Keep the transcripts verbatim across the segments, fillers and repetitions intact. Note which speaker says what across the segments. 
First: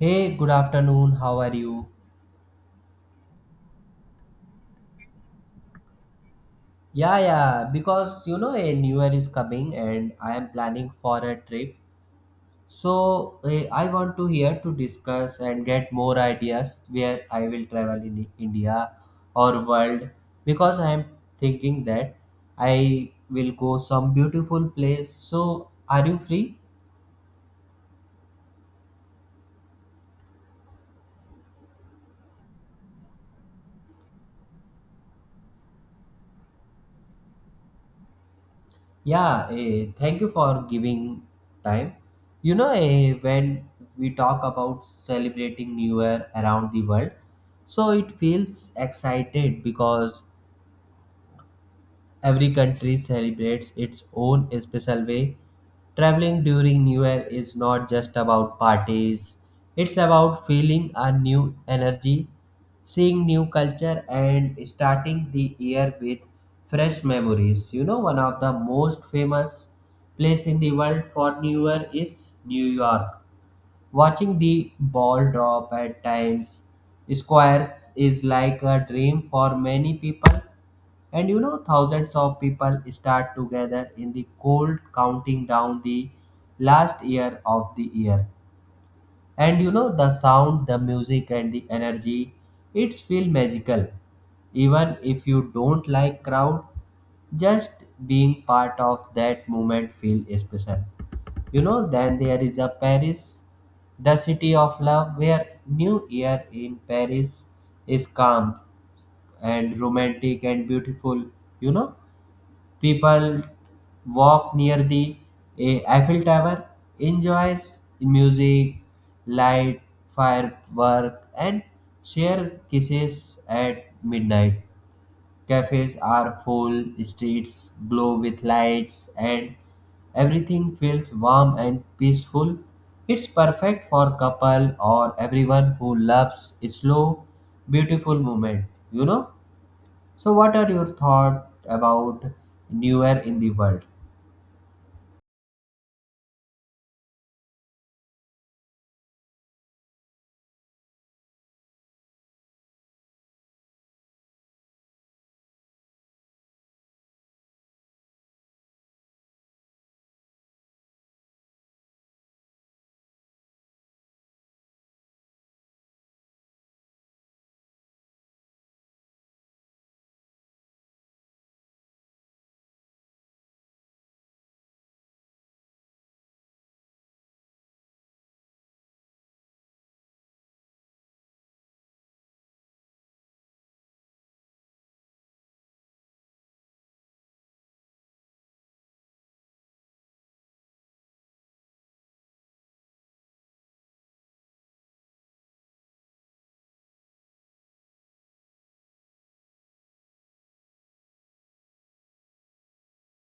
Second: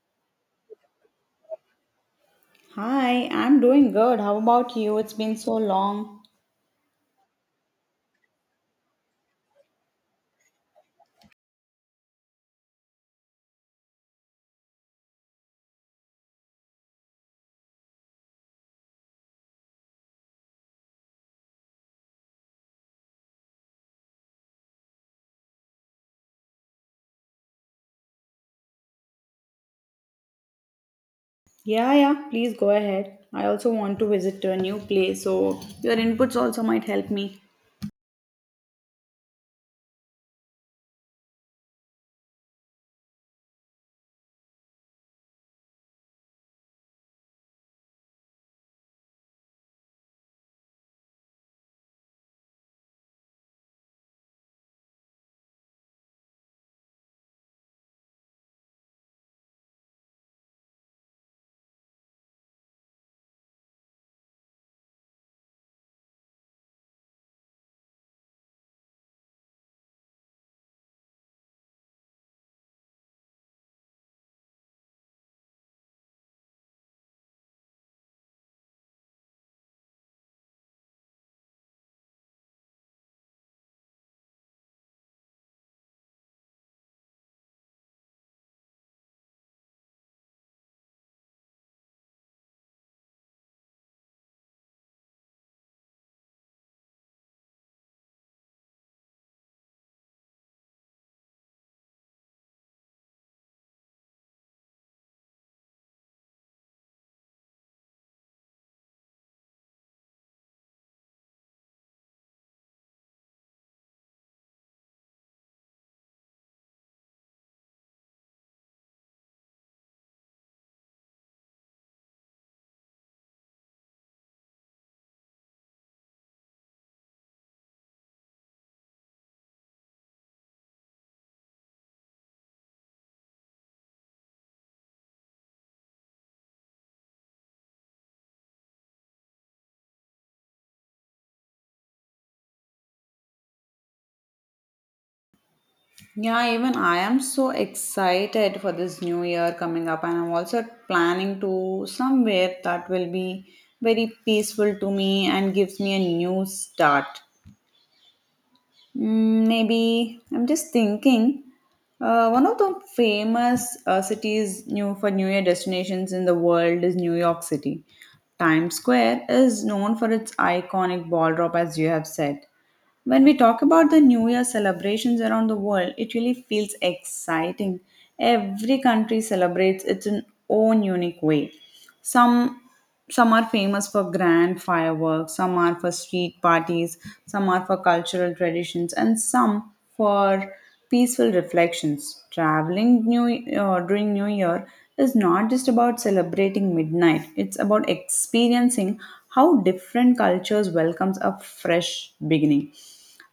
Speaker 1: Hey, good afternoon. How are you?
Speaker 2: Hi, I'm doing good. How about you? It's been so long.
Speaker 1: Yeah, yeah, because you know a new year is coming and I am planning for a trip. So eh, I want to here to discuss and get more ideas where I will travel in India or world because I am thinking that I will go some beautiful place. So are you free?
Speaker 2: Yeah, yeah, please go ahead. I also want to visit to a new place, so your inputs also might help me.
Speaker 1: Yeah, eh, thank you for giving time. You know, eh, when we talk about celebrating New Year around the world, so it feels excited because every country celebrates its own special way. Traveling during New Year is not just about parties, it's about feeling a new energy, seeing new culture, and starting the year with fresh memories. You know, one of the most famous place in the world for New Year is New York. Watching the ball drop at times squares is like a dream for many people. And you know, thousands of people start together in the cold, counting down the last year of the year, and you know, the sound, the music, and the energy, it's feel magical. Even if you don't like crowd, just being part of that moment feel special, you know. Then there is a Paris, the city of love, where new year in Paris is calm and romantic and beautiful, you know. People walk near the eh, Eiffel Tower, enjoys music, light, firework, and share kisses at midnight. Cafes are full, streets glow with lights, and everything feels warm and peaceful. It's perfect for couple or everyone who loves slow, beautiful moment, you know? So, what are your thoughts about newer in the world?
Speaker 2: Yeah, even I am so excited for this new year coming up, and I'm also planning to somewhere that will be very peaceful to me and gives me a new start. Mm, maybe I'm just thinking. Uh, one of the famous uh, cities new for New Year destinations in the world is New York City. Times Square is known for its iconic ball drop, as you have said. When we talk about the New Year celebrations around the world, it really feels exciting. Every country celebrates its own unique way. Some some are famous for grand fireworks, some are for street parties, some are for cultural traditions, and some for peaceful reflections. Traveling new uh, during new year is not just about celebrating midnight. It's about experiencing how different cultures welcomes a fresh beginning.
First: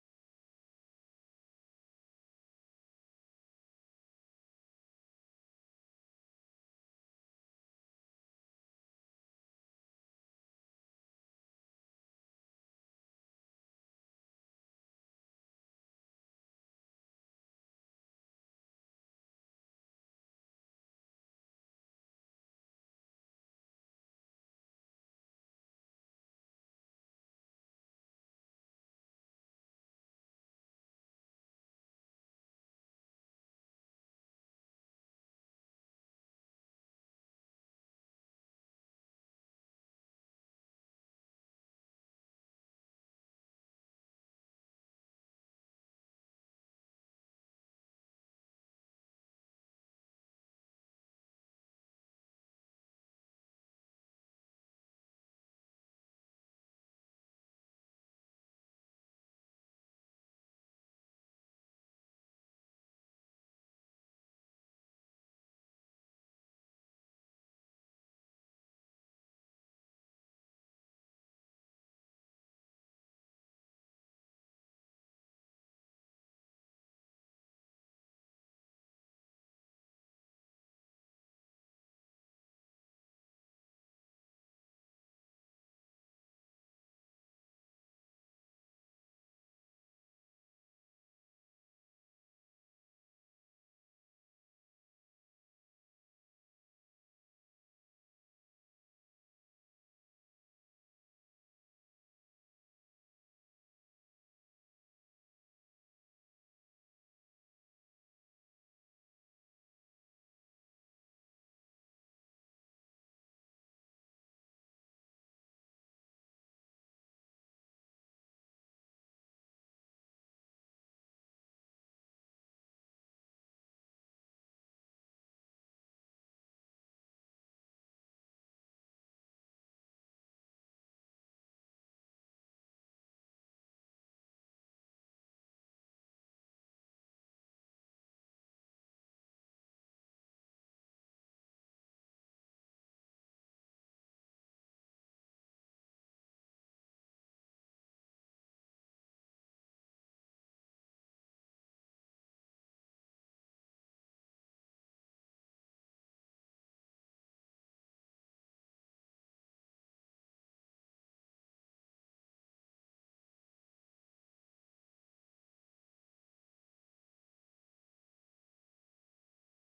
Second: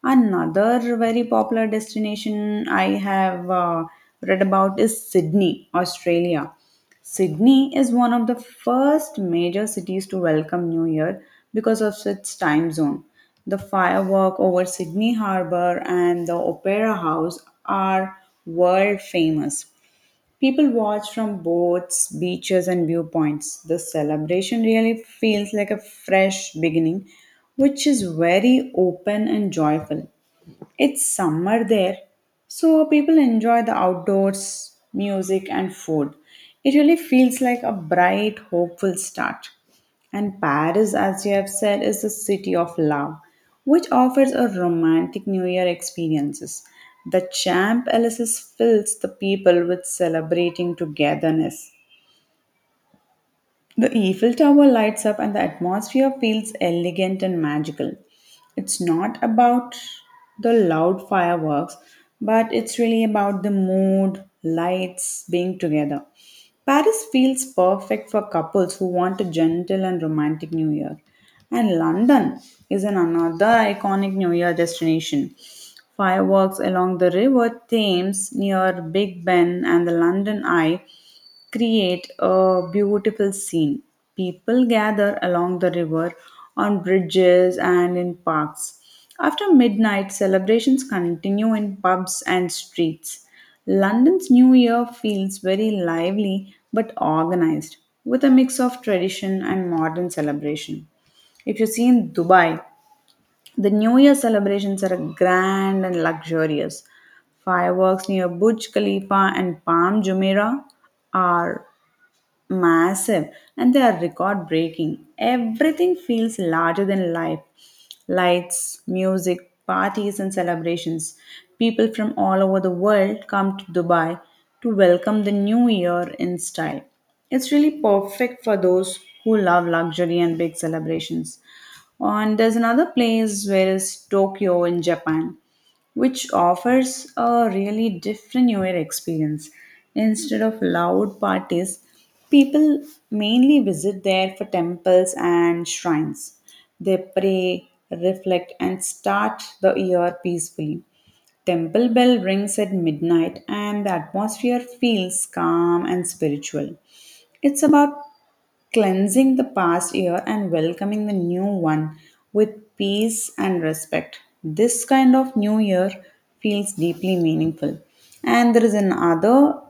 Speaker 2: Another very popular destination I have uh, read about is Sydney, Australia. Sydney is one of the first major cities to welcome New Year because of its time zone. The firework over Sydney Harbour and the Opera House are world famous. People watch from boats, beaches, and viewpoints. The celebration really feels like a fresh beginning, which is very open and joyful. It's summer there, so people enjoy the outdoors, music, and food. It really feels like a bright, hopeful start. And Paris, as you have said, is the city of love, which offers a romantic New Year experiences. The Champ Elysees fills the people with celebrating togetherness. The Eiffel Tower lights up, and the atmosphere feels elegant and magical. It's not about the loud fireworks, but it's really about the mood, lights, being together. Paris feels perfect for couples who want a gentle and romantic New Year. And London is an another iconic New Year destination. Fireworks along the River Thames near Big Ben and the London Eye create a beautiful scene. People gather along the river, on bridges, and in parks. After midnight, celebrations continue in pubs and streets. London's New Year feels very lively but organized, with a mix of tradition and modern celebration. If you see in Dubai, the New Year celebrations are grand and luxurious. Fireworks near Burj Khalifa and Palm Jumeirah are massive, and they are record breaking. Everything feels larger than life: lights, music, parties, and celebrations. People from all over the world come to Dubai to welcome the new year in style. It's really perfect for those who love luxury and big celebrations. And there's another place where is Tokyo in Japan, which offers a really different New Year experience. Instead of loud parties, people mainly visit there for temples and shrines. They pray, reflect, and start the year peacefully. Temple bell rings at midnight, and the atmosphere feels calm and spiritual. It's about cleansing the past year and welcoming the new one with peace and respect. This kind of new year feels deeply meaningful. And there is another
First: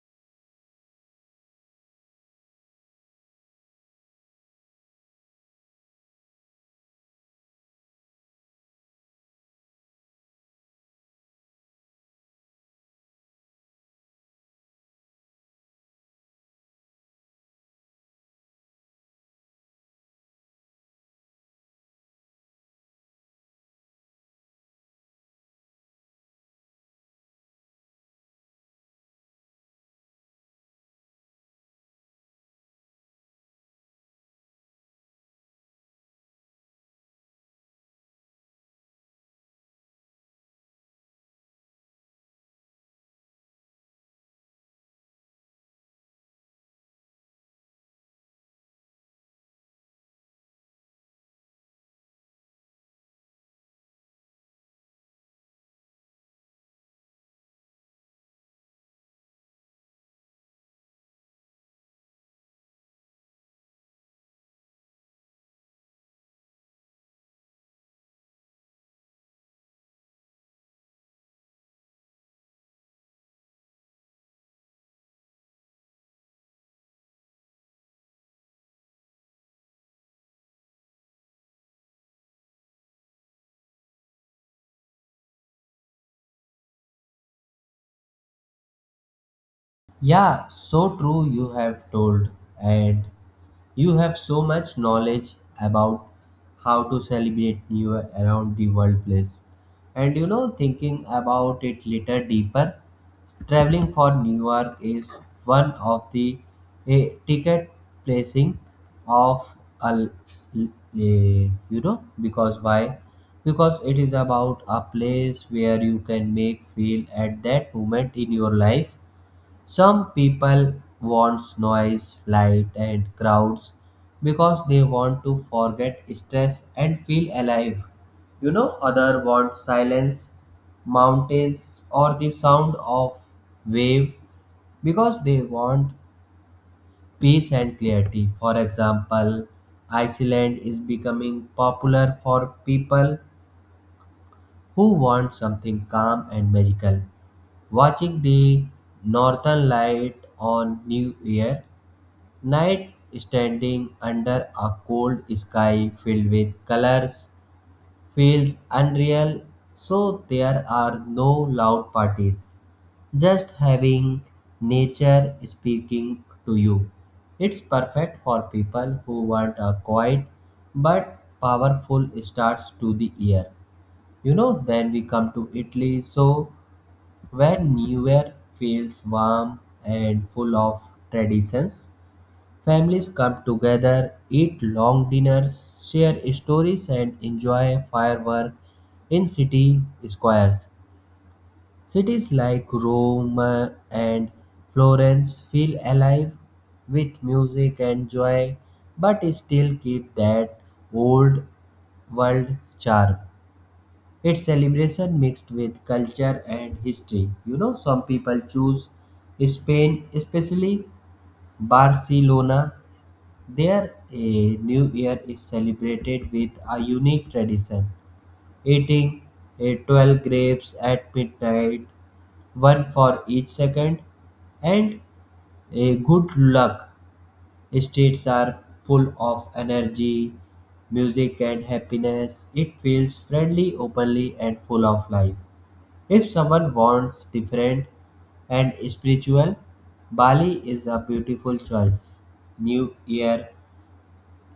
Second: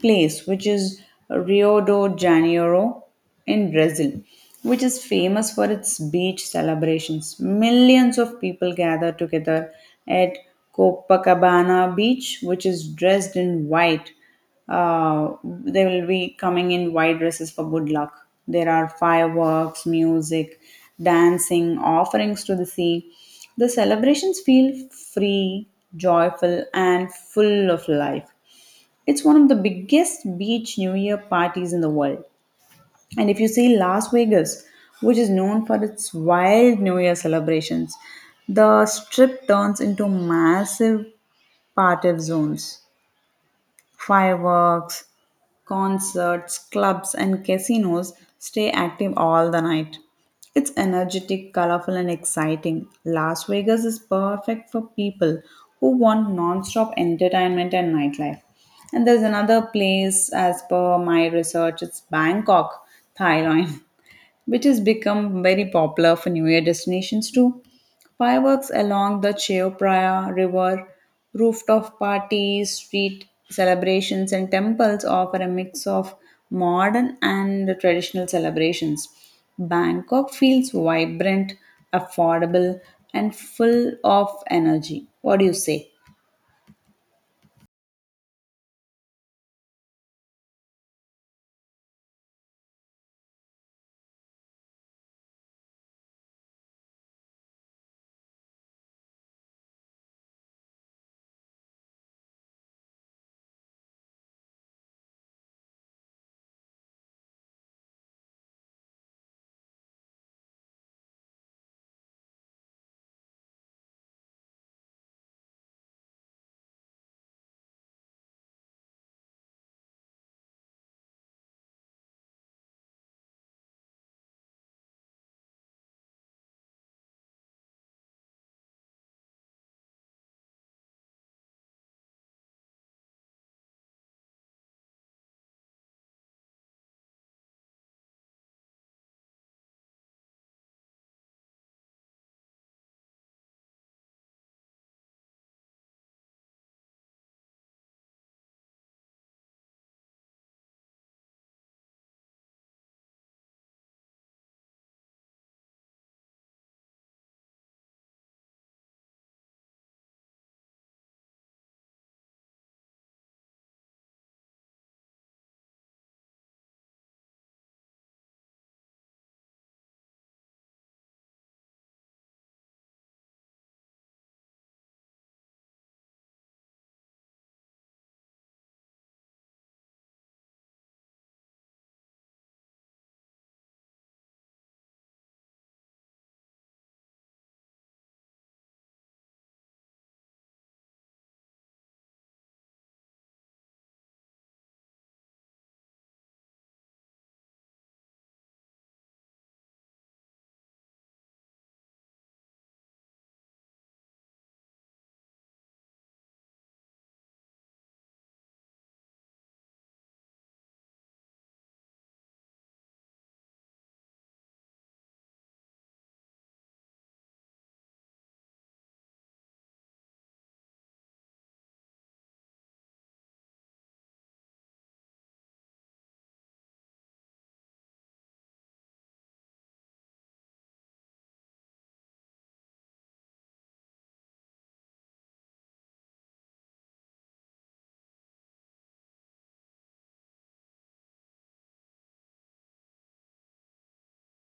Speaker 2: place, which is Rio de Janeiro in Brazil, which is famous for its beach celebrations. Millions of people gather together at Copacabana Beach, which is dressed in white. Uh, they will be coming in white dresses for good luck. There are fireworks, music, dancing, offerings to the sea. The celebrations feel free, joyful, and full of life. It's one of the biggest beach New Year parties in the world. And if you see Las Vegas, which is known for its wild New Year celebrations, the strip turns into massive party zones. Fireworks, concerts, clubs, and casinos stay active all the night. It's energetic, colorful, and exciting. Las Vegas is perfect for people who want non-stop entertainment and nightlife. And there's another place, as per my research, it's Bangkok, Thailand, which has become very popular for New Year destinations too. Fireworks along the Chao Phraya River, rooftop parties, street celebrations, and temples offer a mix of modern and traditional celebrations. Bangkok feels vibrant, affordable, and full of energy. What do you say?
Speaker 1: Yeah, so true you have told, and you have so much knowledge about how to celebrate New Year around the world place. And you know, thinking about it little deeper, traveling for New York is one of the a ticket placing of a, l- l- a- you know because why, because it is about a place where you can make feel at that moment in your life. Some people want noise, light, and crowds because they want to forget stress and feel alive. You know, other want silence, mountains, or the sound of wave because they want peace and clarity. For example, Iceland is becoming popular for people who want something calm and magical. Watching the northern light on New Year Night, standing under a cold sky filled with colors, feels unreal, so there are no loud parties. Just having nature speaking to you. It's perfect for people who want a quiet but powerful start to the year. You know, then we come to Italy, so where New Year feels warm and full of traditions. Families come together, eat long dinners, share stories, and enjoy fireworks in city squares. Cities like Rome uh, and Florence feel alive with music and joy, but still keep that old world charm. It's celebration mixed with culture and history. You know, some people choose Spain, especially Barcelona, their eh, New Year is celebrated with a unique tradition, eating eh, twelve grapes at midnight, one for each second, and eh, good luck. Streets are full of energy, music, and happiness. It feels friendly, openly, and full of life. If someone wants different and spiritual, Bali is a beautiful choice. New Year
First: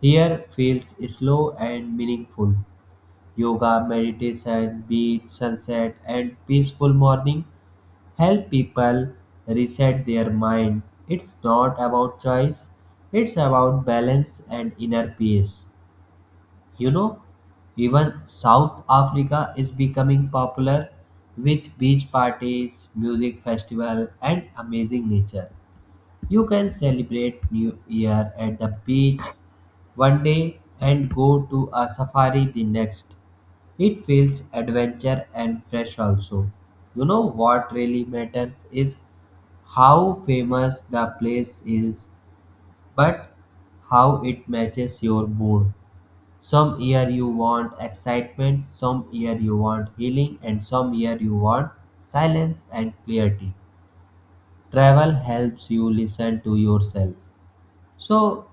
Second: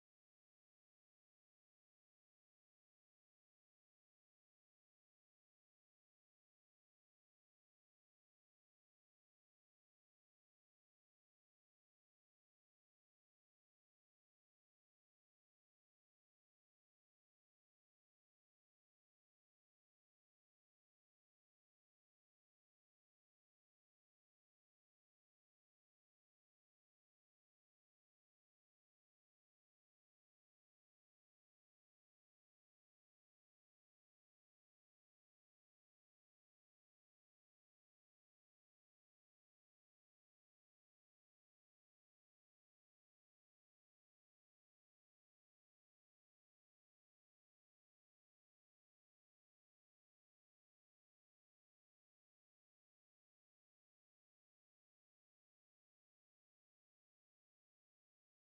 Speaker 1: here feels slow and meaningful. Yoga, meditation, beach, sunset, and peaceful morning help people reset their mind. It's not about choice, it's about balance and inner peace. You know, even South Africa is becoming popular with beach parties, music festival, and amazing nature. You can celebrate New Year at the beach one day and go to a safari the next. It feels adventure and fresh also. You know, what really matters is how famous the place is, but how it matches your mood. Some year you want excitement, some year you want healing, and some year you want silence and clarity. Travel helps you listen to yourself. So,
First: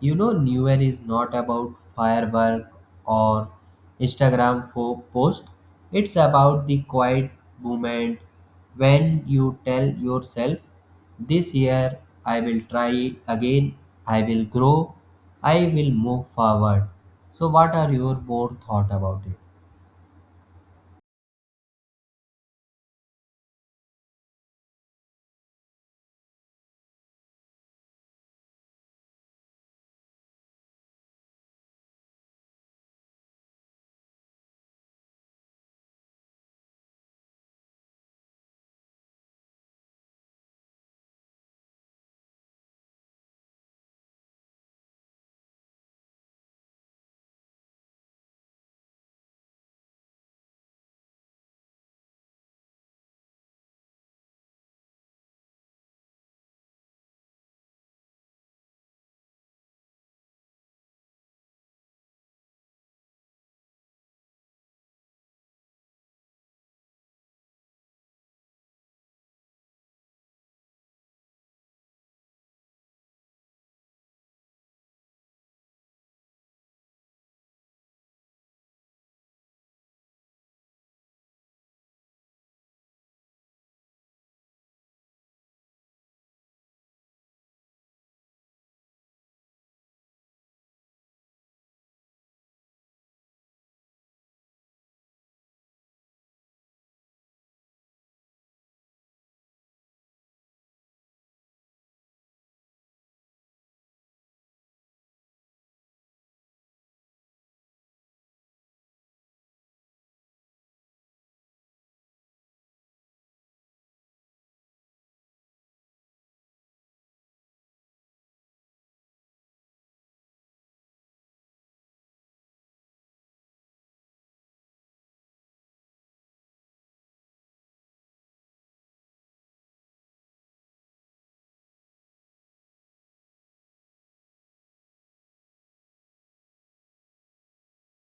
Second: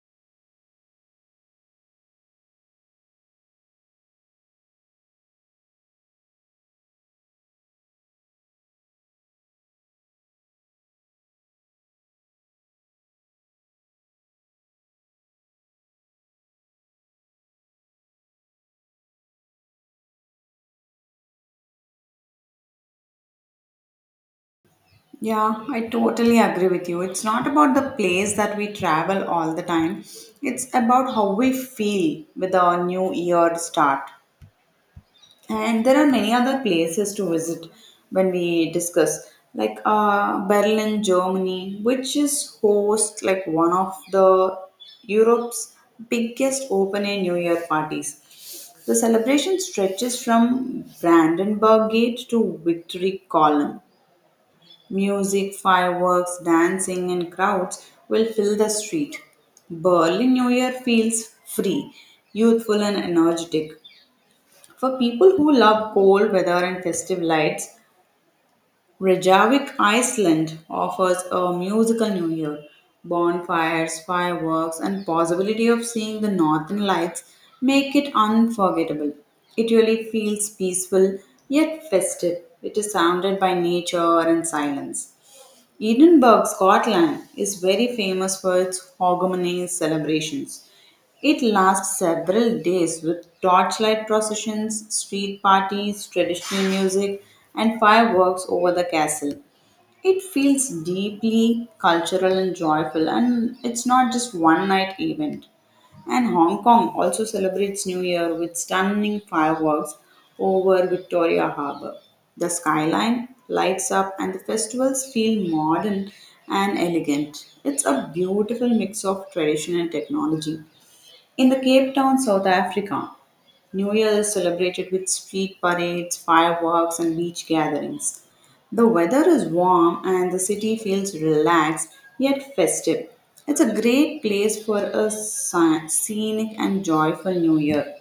Speaker 1: you know, New Year is not about firework or Instagram fo- post. It's about the quiet moment when you tell yourself, this year I will try again, I will grow, I will move forward. So, what are your more thought about it?
Speaker 2: Yeah, I totally agree with you. It's not about the place that we travel all the time, it's about how we feel with our new year start. And there are many other places to visit when we discuss, like uh, Berlin, Germany, which is host like one of the Europe's biggest open air New Year parties. The celebration stretches from Brandenburg Gate to Victory Column. Music, fireworks, dancing, and crowds will fill the street. Berlin New Year feels free, youthful, and energetic. For people who love cold weather and festive lights, Reykjavik, Iceland offers a musical New Year. Bonfires, fireworks, and possibility of seeing the northern lights make it unforgettable. It really feels peaceful yet festive. It is surrounded by nature and silence. Edinburgh, Scotland is very famous for its Hogmanay celebrations. It lasts several days with torchlight processions, street parties, traditional music, and fireworks over the castle. It feels deeply cultural and joyful, and it's not just one night event. And Hong Kong also celebrates New Year with stunning fireworks over Victoria Harbour. The skyline lights up, and the festivals feel modern and elegant. It's a beautiful mix of tradition and technology. In the Cape Town, South Africa, New Year is celebrated with street parades, fireworks, and beach gatherings. The weather is warm and the city feels relaxed yet festive. It's a great place for a sc- scenic and joyful new year.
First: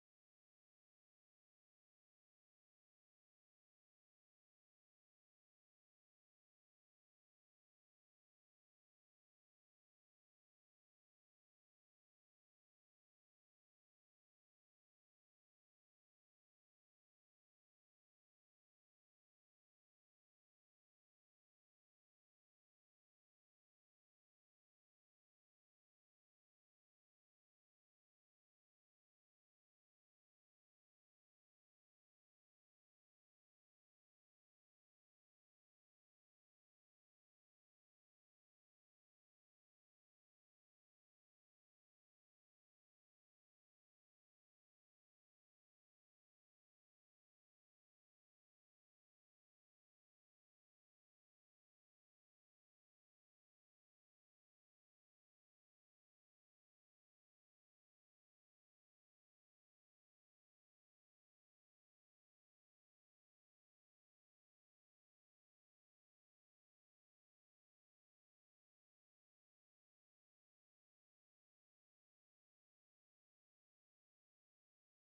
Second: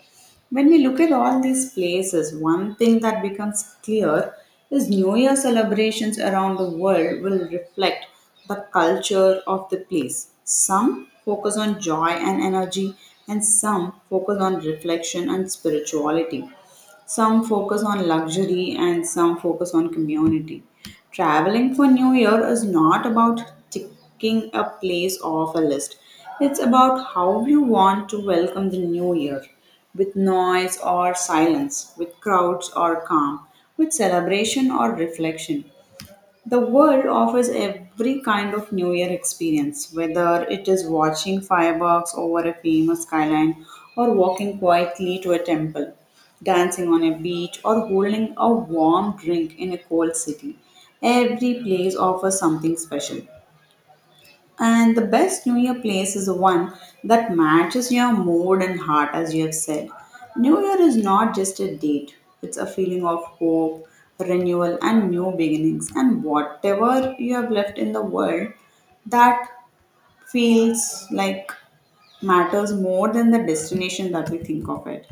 Speaker 2: When we look at all these places, one thing that becomes clear is New Year celebrations around the world will reflect the culture of the place. Some focus on joy and energy, and some focus on reflection and spirituality. Some focus on luxury and some focus on community. Traveling for New Year is not about ticking a place off a list. It's about how you want to welcome the new year: with noise or silence, with crowds or calm, with celebration or reflection. The world offers every kind of New Year experience, whether it is watching fireworks over a famous skyline, or walking quietly to a temple, dancing on a beach, or holding a warm drink in a cold city. Every place offers something special. And the best New Year place is the one that matches your mood and heart, as you have said. New Year is not just a date, it's a feeling of hope, renewal, and new beginnings. And whatever you have left in the world, that feels like matters more than the destination that we think of it.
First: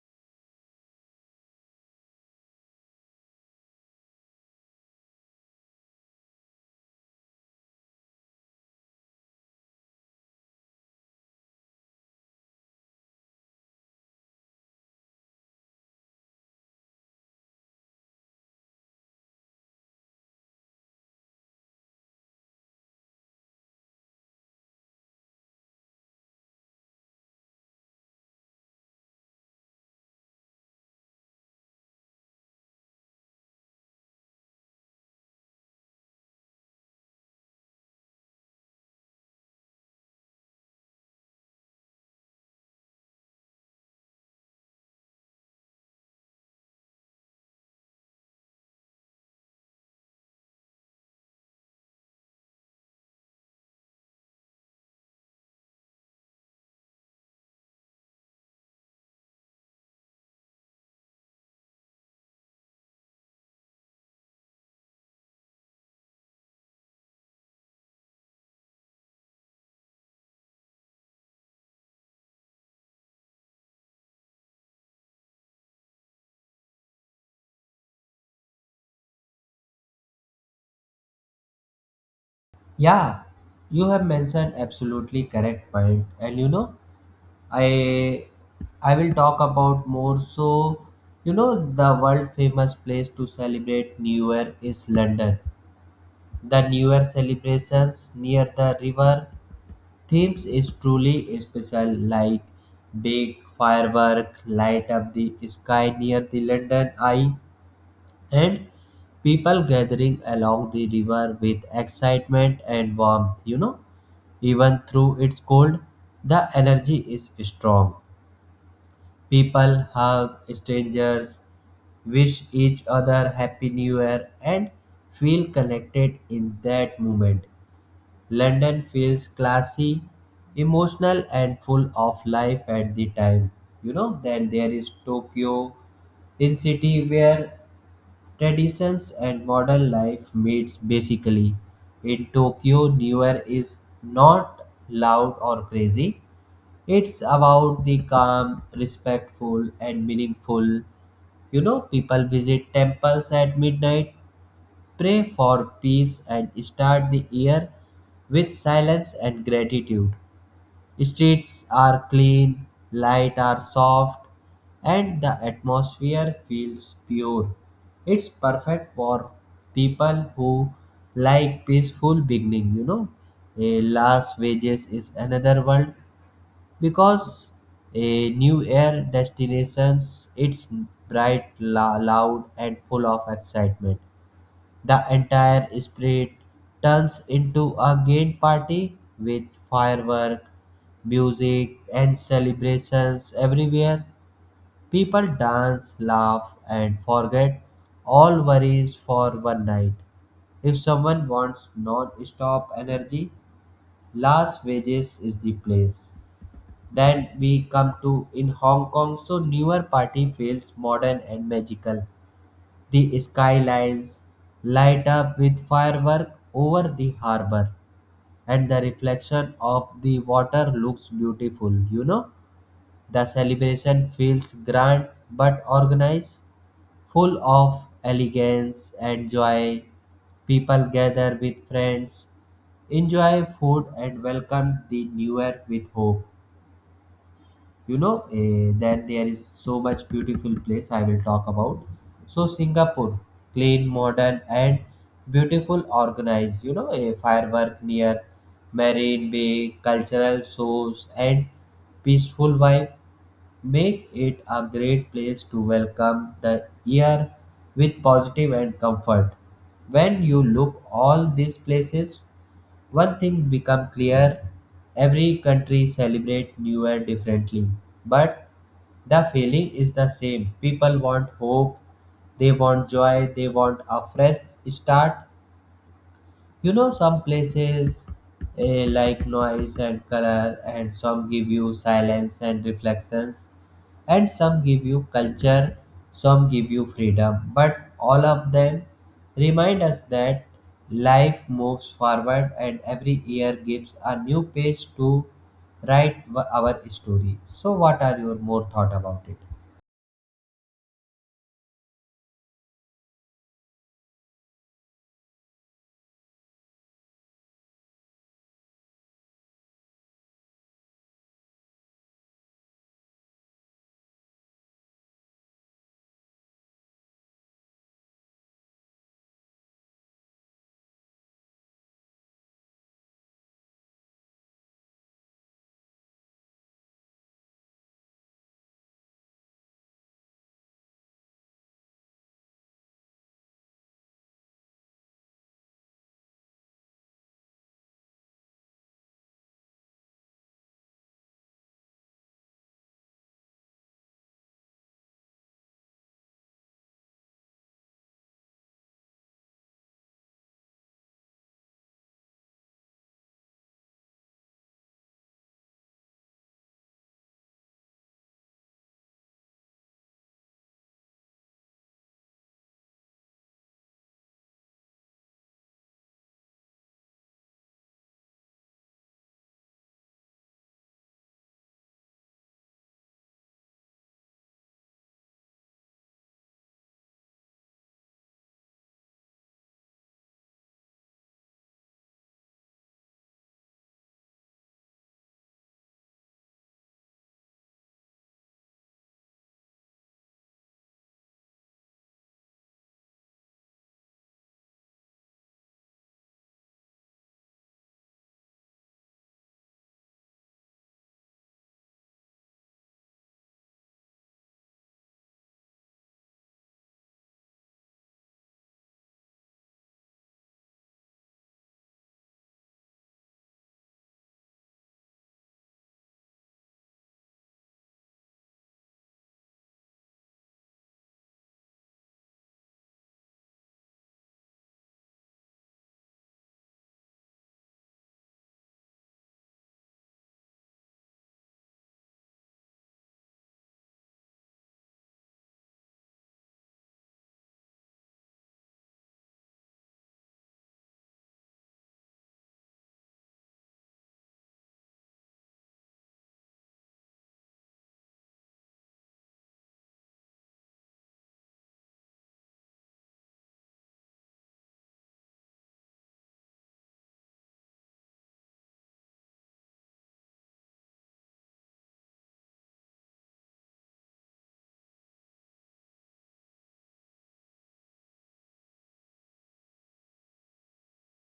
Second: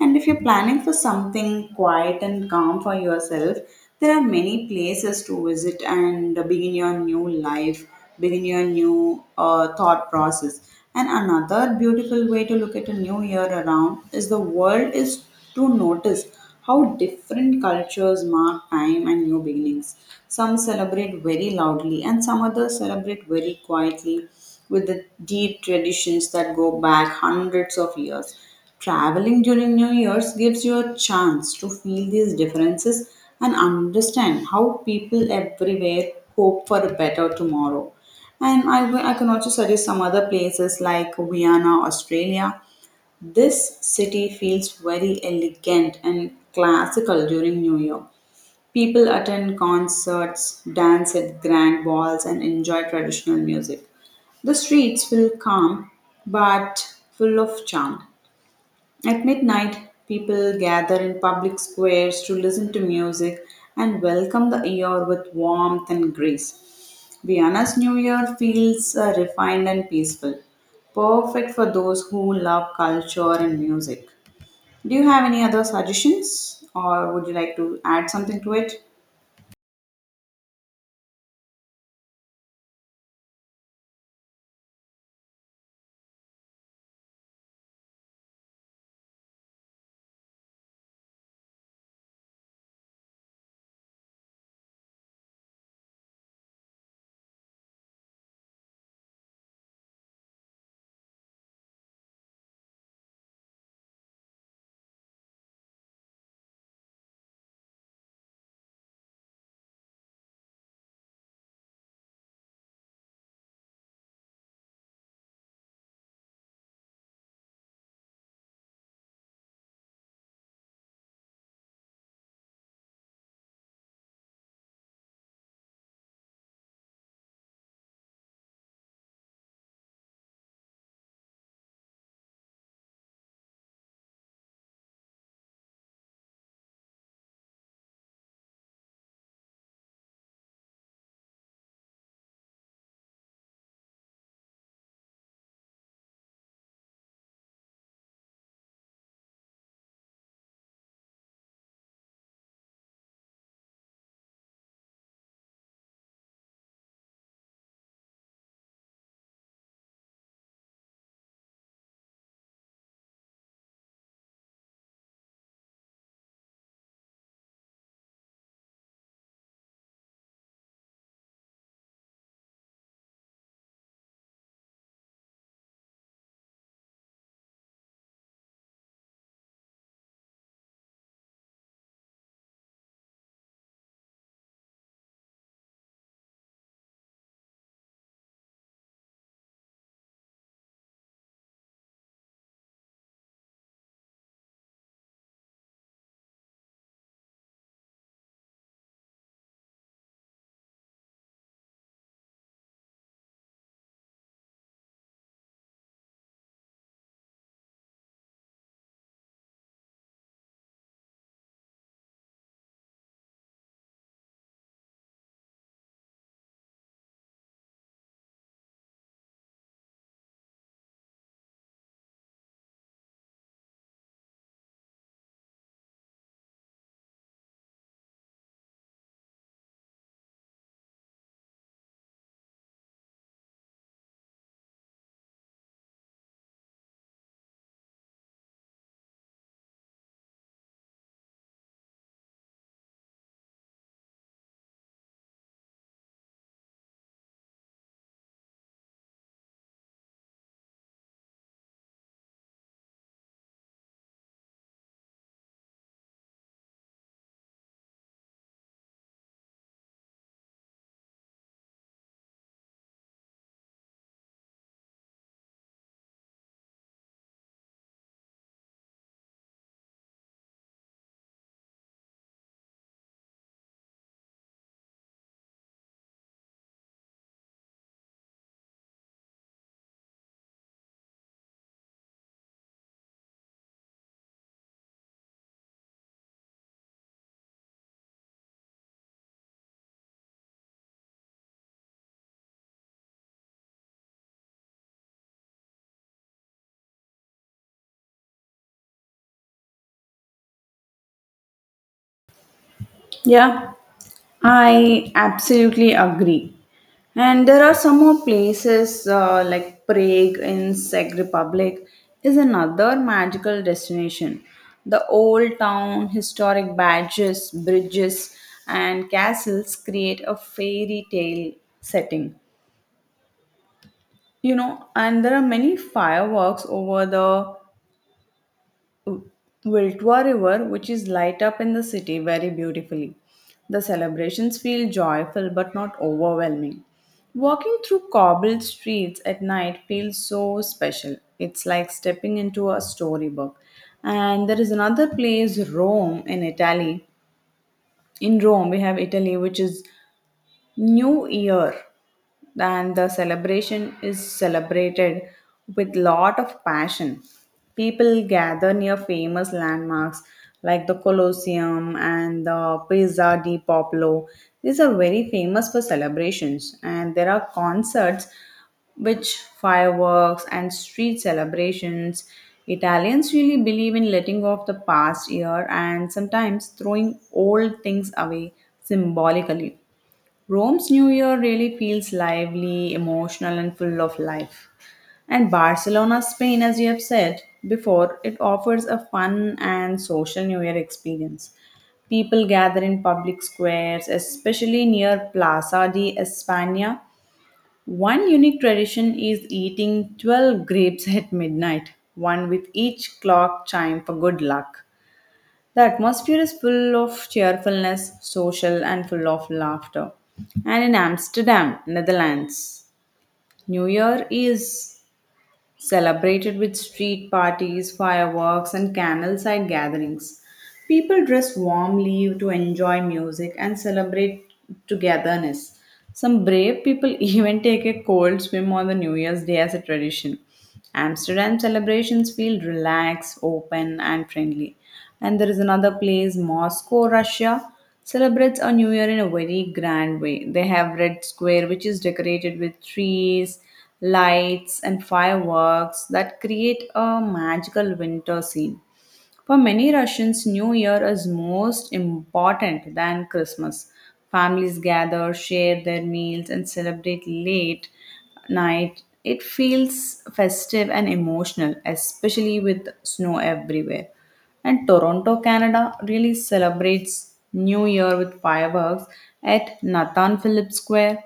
Speaker 2: And if you're planning for something quiet and calm for yourself, there are many places to visit and begin your new life, begin your new uh, thought process. And another beautiful way to look at a new year around is the world is to notice how different cultures mark time and new beginnings. Some celebrate very loudly, and some others celebrate very quietly with the deep traditions that go back hundreds of years. Traveling during New Year's gives you a chance to feel these differences and understand how people everywhere hope for a better tomorrow. And I, will- I can also suggest some other places like Vienna, Australia. This city feels very elegant and classical during New Year. People attend concerts, dance at grand balls, and enjoy traditional music. The streets feel calm but full of charm. At midnight, people gather in public squares to listen to music and welcome the year with warmth and grace. Vienna's New Year feels uh, refined and peaceful, perfect for those who love culture and music. Do you have any other suggestions, or would you like to add something to it?
Speaker 1: Yeah, you have mentioned absolutely correct point, and you know, I I will talk about more. So, you know, the world famous place to celebrate New Year is London. The New Year celebrations near the river Thames is truly special, like big firework light up the sky near the London Eye, and people gathering along the river with excitement and warmth. You know, even through its cold, the energy is strong. People hug strangers, wish each other Happy New Year, and feel connected in that moment. London feels classy, emotional, and full of life at the time. You know, then there is Tokyo, in city where traditions and modern life meets basically. In Tokyo, New Year is not loud or crazy. It's about the calm, respectful, and meaningful. You know, people visit temples at midnight, pray for peace, and start the year with silence and gratitude. Streets are clean, light are soft, and the atmosphere feels pure. It's perfect for people who like peaceful beginning, you know. A Las Vegas is another world because a new air destinations, it's bright, la- loud, and full of excitement. The entire spirit turns into a gay party with fireworks, music, and celebrations everywhere. People dance, laugh, and forget all worries for one night. If someone wants non-stop energy, Las Vegas is the place. Then we come to in Hong Kong, so newer party feels modern and magical. The skylines light up with fireworks over the harbor, and the reflection of the water looks beautiful. You know, the celebration feels grand but organized, full of elegance and joy. People gather with friends, enjoy food, and welcome the new year with hope. You know, eh, then there is so much beautiful place I will talk about. So, Singapore, clean, modern, and beautiful organized, you know, a firework near Marine Bay, cultural shows, and peaceful vibe make it a great place to welcome the year with positive and comfort. When you look all these places, one thing become clear, every country celebrate New Year differently, but the feeling is the same. People want hope, they want joy, they want a fresh start. You know, some places eh, like noise and color, and some give you silence and reflections, and some give you culture, some give you freedom. But all of them remind us that life moves forward, and every year gives a new page to write w- our story. So, what are your more thought about it?
Speaker 2: Yeah, I absolutely agree. And there are some more places uh, like Prague in Czech Republic is another magical destination. The old town, historic badges, bridges, and castles create a fairy tale setting. You know, and there are many fireworks over the Wiltwa River, which is light up in the city very beautifully. The celebrations feel joyful but not overwhelming. Walking through cobbled streets at night feels so special. It's like stepping into a storybook. And there is another place, Rome, in Italy. In Rome, we have Italy, which is New Year and the celebration is celebrated with lot of passion. People gather near famous landmarks like the Colosseum and the Piazza di Popolo. These are very famous for celebrations, and there are concerts which fireworks and street celebrations. Italians really believe in letting go of the past year and sometimes throwing old things away symbolically. Rome's New Year really feels lively, emotional, and full of life. And Barcelona, Spain, as you have said before, it offers a fun and social New Year experience. People gather in public squares, especially near Plaza de España. One unique tradition is eating twelve grapes at midnight, one with each clock chime for good luck. The atmosphere is full of cheerfulness, social, and full of laughter. And in Amsterdam, Netherlands, New Year is celebrated with street parties, fireworks, and canal side gatherings. People dress warmly to enjoy music and celebrate togetherness. Some brave people even take a cold swim on the New Year's Day as a tradition. Amsterdam celebrations feel relaxed, open, and friendly. And there is another place, Moscow, Russia, celebrates a New Year in a very grand way. They have Red Square, which is decorated with trees, lights, and fireworks that create a magical winter scene. For many Russians, New Year is most important than Christmas. Families gather, share their meals, and celebrate late night. It feels festive and emotional, especially with snow everywhere. And Toronto, Canada really celebrates New Year with fireworks at Nathan Phillips Square.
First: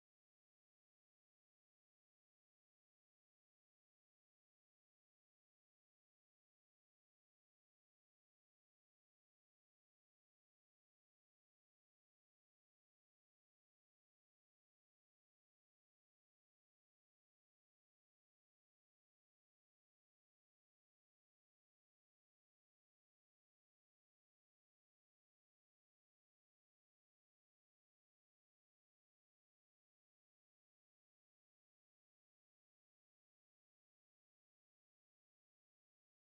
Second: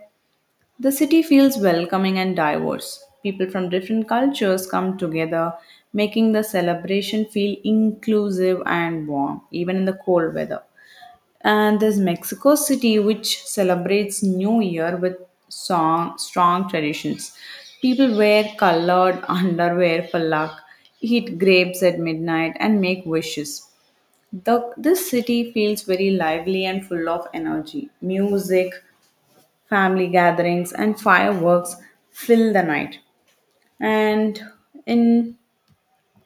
Speaker 2: The city feels welcoming and diverse. People from different cultures come together, making the celebration feel inclusive and warm, even in the cold weather. And there's Mexico City, which celebrates New Year with song, strong traditions. People wear colored underwear for luck, eat grapes at midnight, and make wishes. The, this city feels very lively and full of energy. Music, family gatherings and fireworks fill the night, and in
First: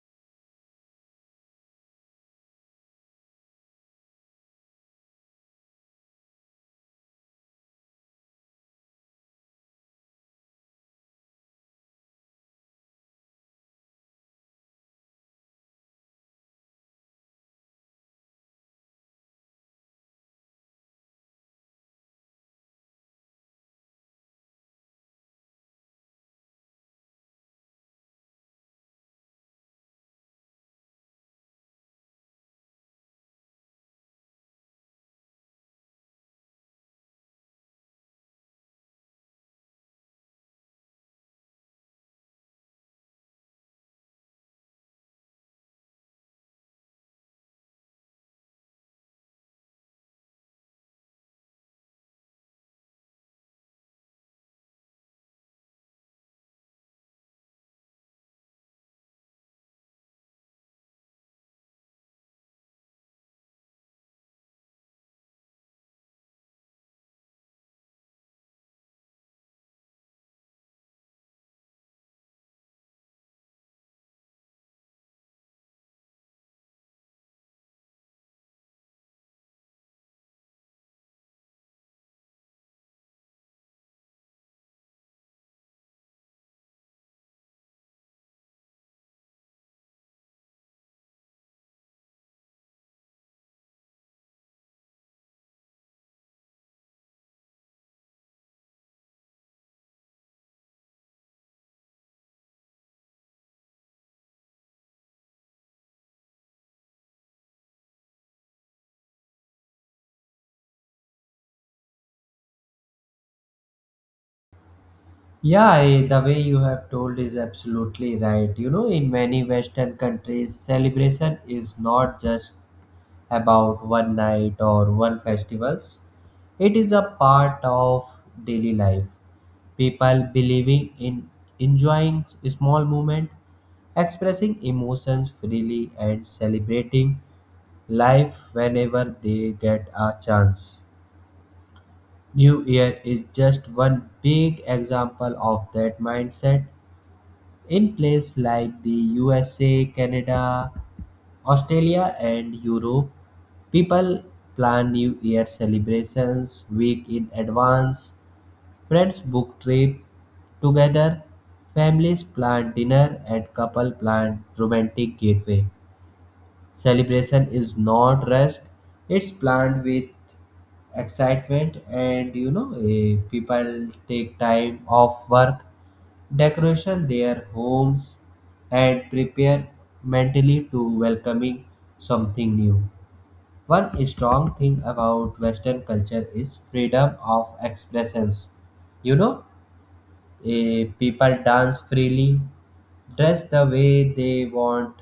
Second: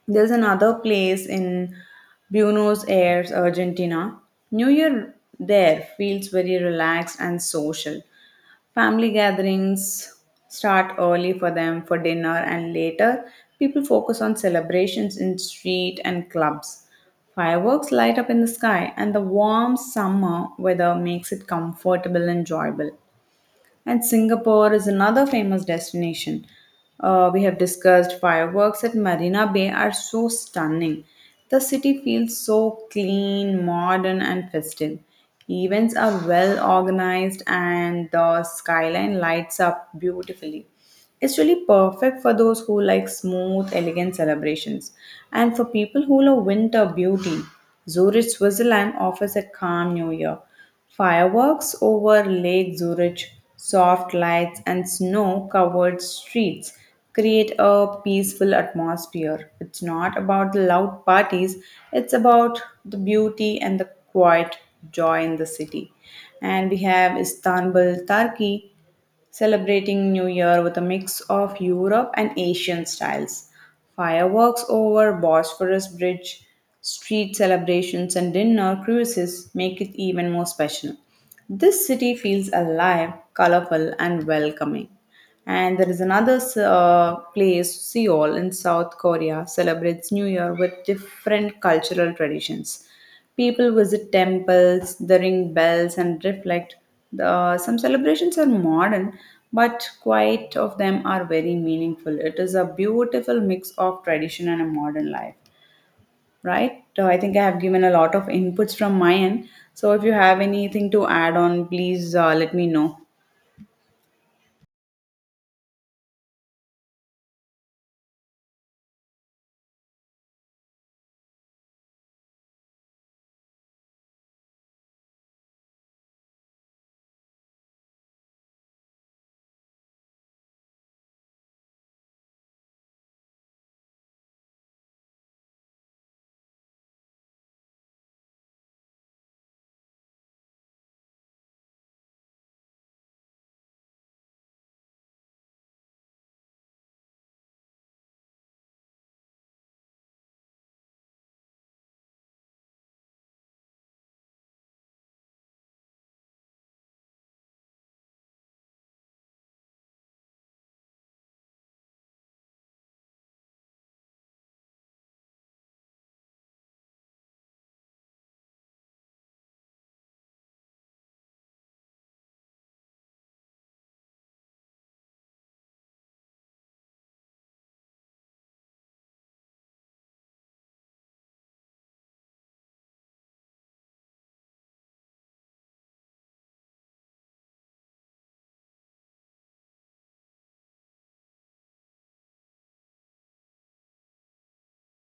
Speaker 2: there's another place in Buenos Aires, Argentina. New Year there feels very relaxed and social. Family gatherings start early for them for dinner, and later people focus on celebrations in street and clubs. Fireworks light up in the sky, and the warm summer weather makes it comfortable and enjoyable. And Singapore is another famous destination. Uh, we have discussed fireworks at Marina Bay are so stunning. The city feels so clean, modern, and festive. Events are well organized, and the skyline lights up beautifully. It's really perfect for those who like smooth, elegant celebrations. And for people who love winter beauty, Zurich, Switzerland offers a calm new year. Fireworks over Lake Zurich, soft lights, and snow covered streets create a peaceful atmosphere. It's not about the loud parties, it's about the beauty and the quiet joy in the city. And we have Istanbul, Turkey, celebrating New Year with a mix of Europe and Asian styles. Fireworks over Bosphorus Bridge, street celebrations, and dinner cruises make it even more special. This city feels alive, colorful, and welcoming. And there is another uh, place, Seoul, in South Korea, celebrates New Year with different cultural traditions. People visit temples, they ring bells, and reflect. The, some celebrations are modern, but quite of them are very meaningful. It is a beautiful mix of tradition and a modern life, right? So I think I have given a lot of inputs from my end. So if you have anything to add on, please uh, let me know.
Speaker 1: Yeah, I- the way you have told is absolutely right. You know, in many Western countries, celebration is not just about one night or one festivals. It is a part of daily life. People believing in enjoying small moment, expressing emotions freely, and celebrating life whenever they get a chance. New Year is just one big example of that mindset. In places like the U S A, Canada, Australia, and Europe, people plan New Year celebrations week in advance. Friends book trip together, families plan dinner, and couple plan romantic getaway. Celebration is not rushed; it's planned with excitement, and you know, eh, people take time off work, decoration their homes, and prepare mentally to welcoming something new. One strong thing about Western culture is freedom of expressions. You know, Eh, people dance freely, dress the way they want,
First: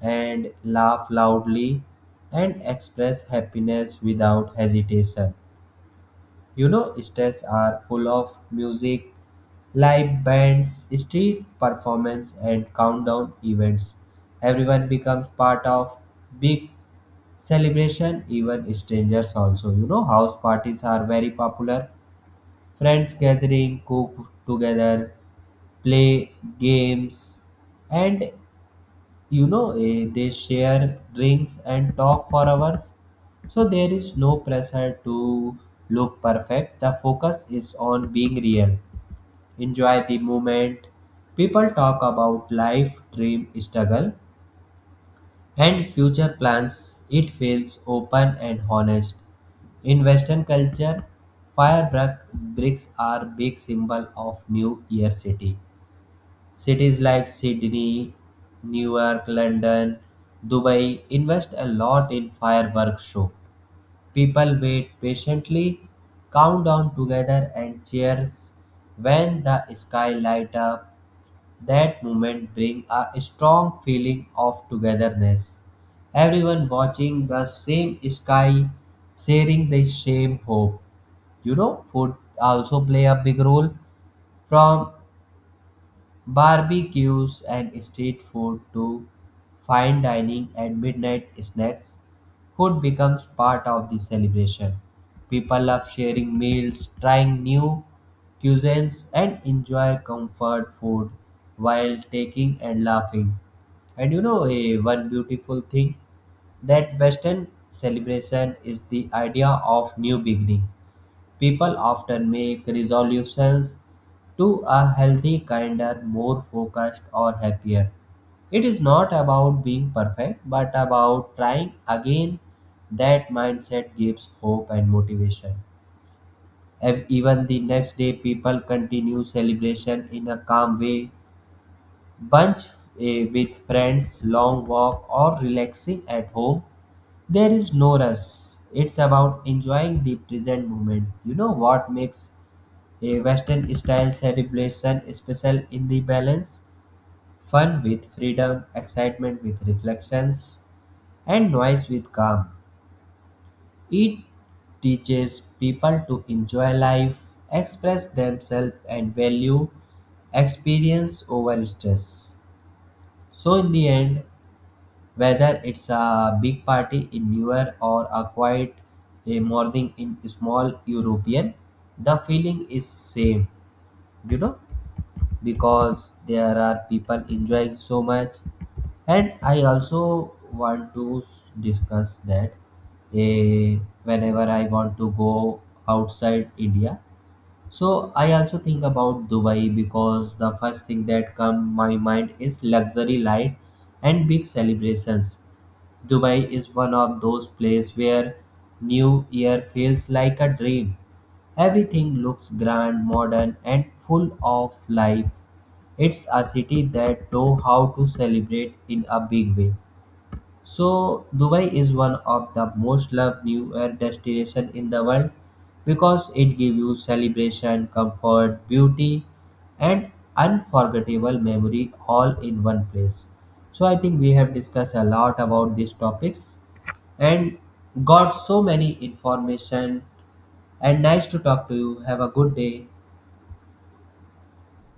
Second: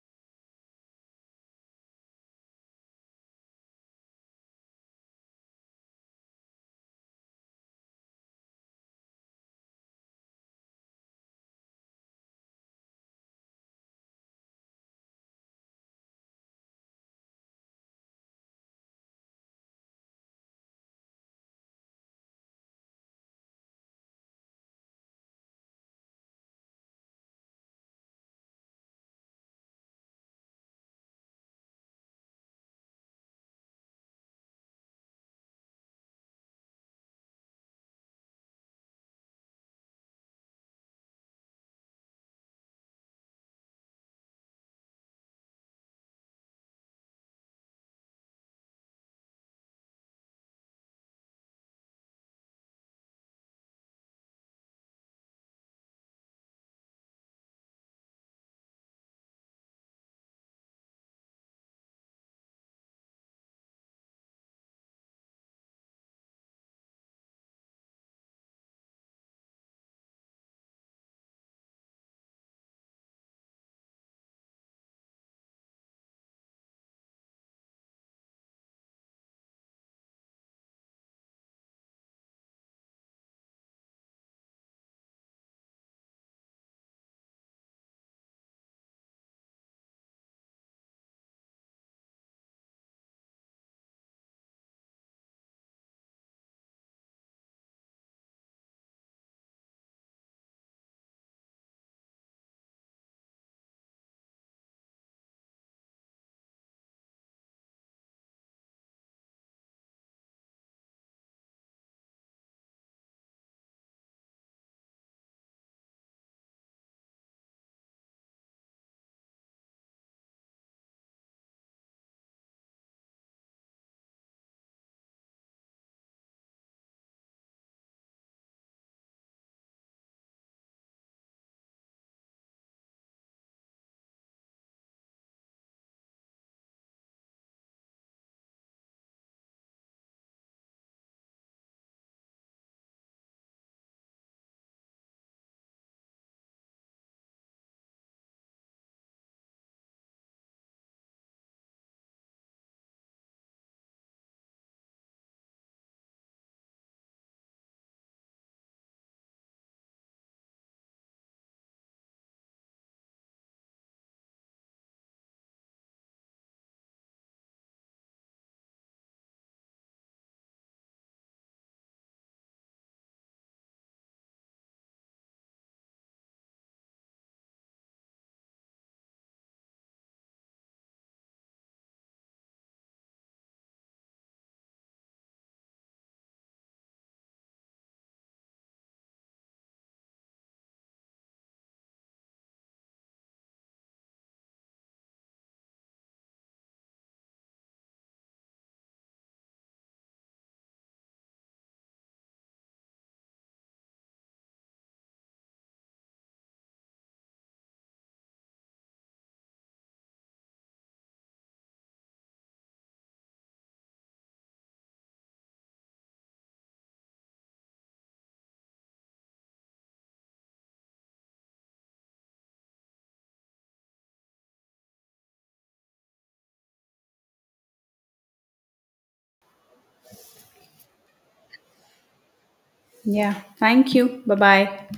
Speaker 1: and laugh loudly and express happiness without hesitation. You know, states are full of music, live bands, street performance, and countdown events. Everyone becomes part of big celebration, even strangers also. You know, house parties are very popular. Friends gathering, cook together, play games, and you know, eh, they share drinks and talk for hours. So there is no pressure to look perfect. The focus is on being real. Enjoy the moment. People talk about life, dream, struggle, and future plans, it feels open and honest. In Western culture, firework bricks are big symbol of New Year City. Cities like Sydney, Newark, London, Dubai invest a lot in fireworks show. People wait patiently, count down together, and cheers when the sky light up. That moment brings a strong feeling of togetherness. Everyone watching the same sky, sharing the same hope. You know, food also play a big role, from barbecues and street food to fine dining and midnight snacks, food becomes part of the celebration. People love sharing meals, trying new cuisines, and enjoy comfort food while taking and laughing. And you know, a one beautiful thing that Western celebration is the idea of new beginning. People often make resolutions to a healthy, kinder, more focused, or happier. It is not about being perfect, but about trying again. That mindset gives hope and motivation. Ev- Even the next day, people continue celebration in a calm way. Bunch eh, with friends, long walk, or relaxing at home. There is no rush. It's about enjoying the present moment. You know what makes a Western-style celebration special in the balance, fun with freedom, excitement with reflections, and noise with calm. It teaches people to enjoy life, express themselves, and value experience over stress. So, in the end, whether it's a big party in New Year or a quiet a morning in small European, the feeling is same. You know, because there are people enjoying so much. And I also want to discuss that, eh, whenever I want to go outside India, so I also think about Dubai, because the first thing that come my mind is luxury life and big celebrations. Dubai is one of those places where New Year feels like a dream. Everything looks grand, modern, and full of life. It's a city that knows how to celebrate in a big way. So Dubai is one of the most loved New Year destination in the world because it gives you celebration, comfort, beauty, and unforgettable memory all in one place. So I think we have discussed a lot about these topics, and got so many information, and nice to talk to you. Have a good day.
Speaker 2: Yeah. Thank you. Bye bye.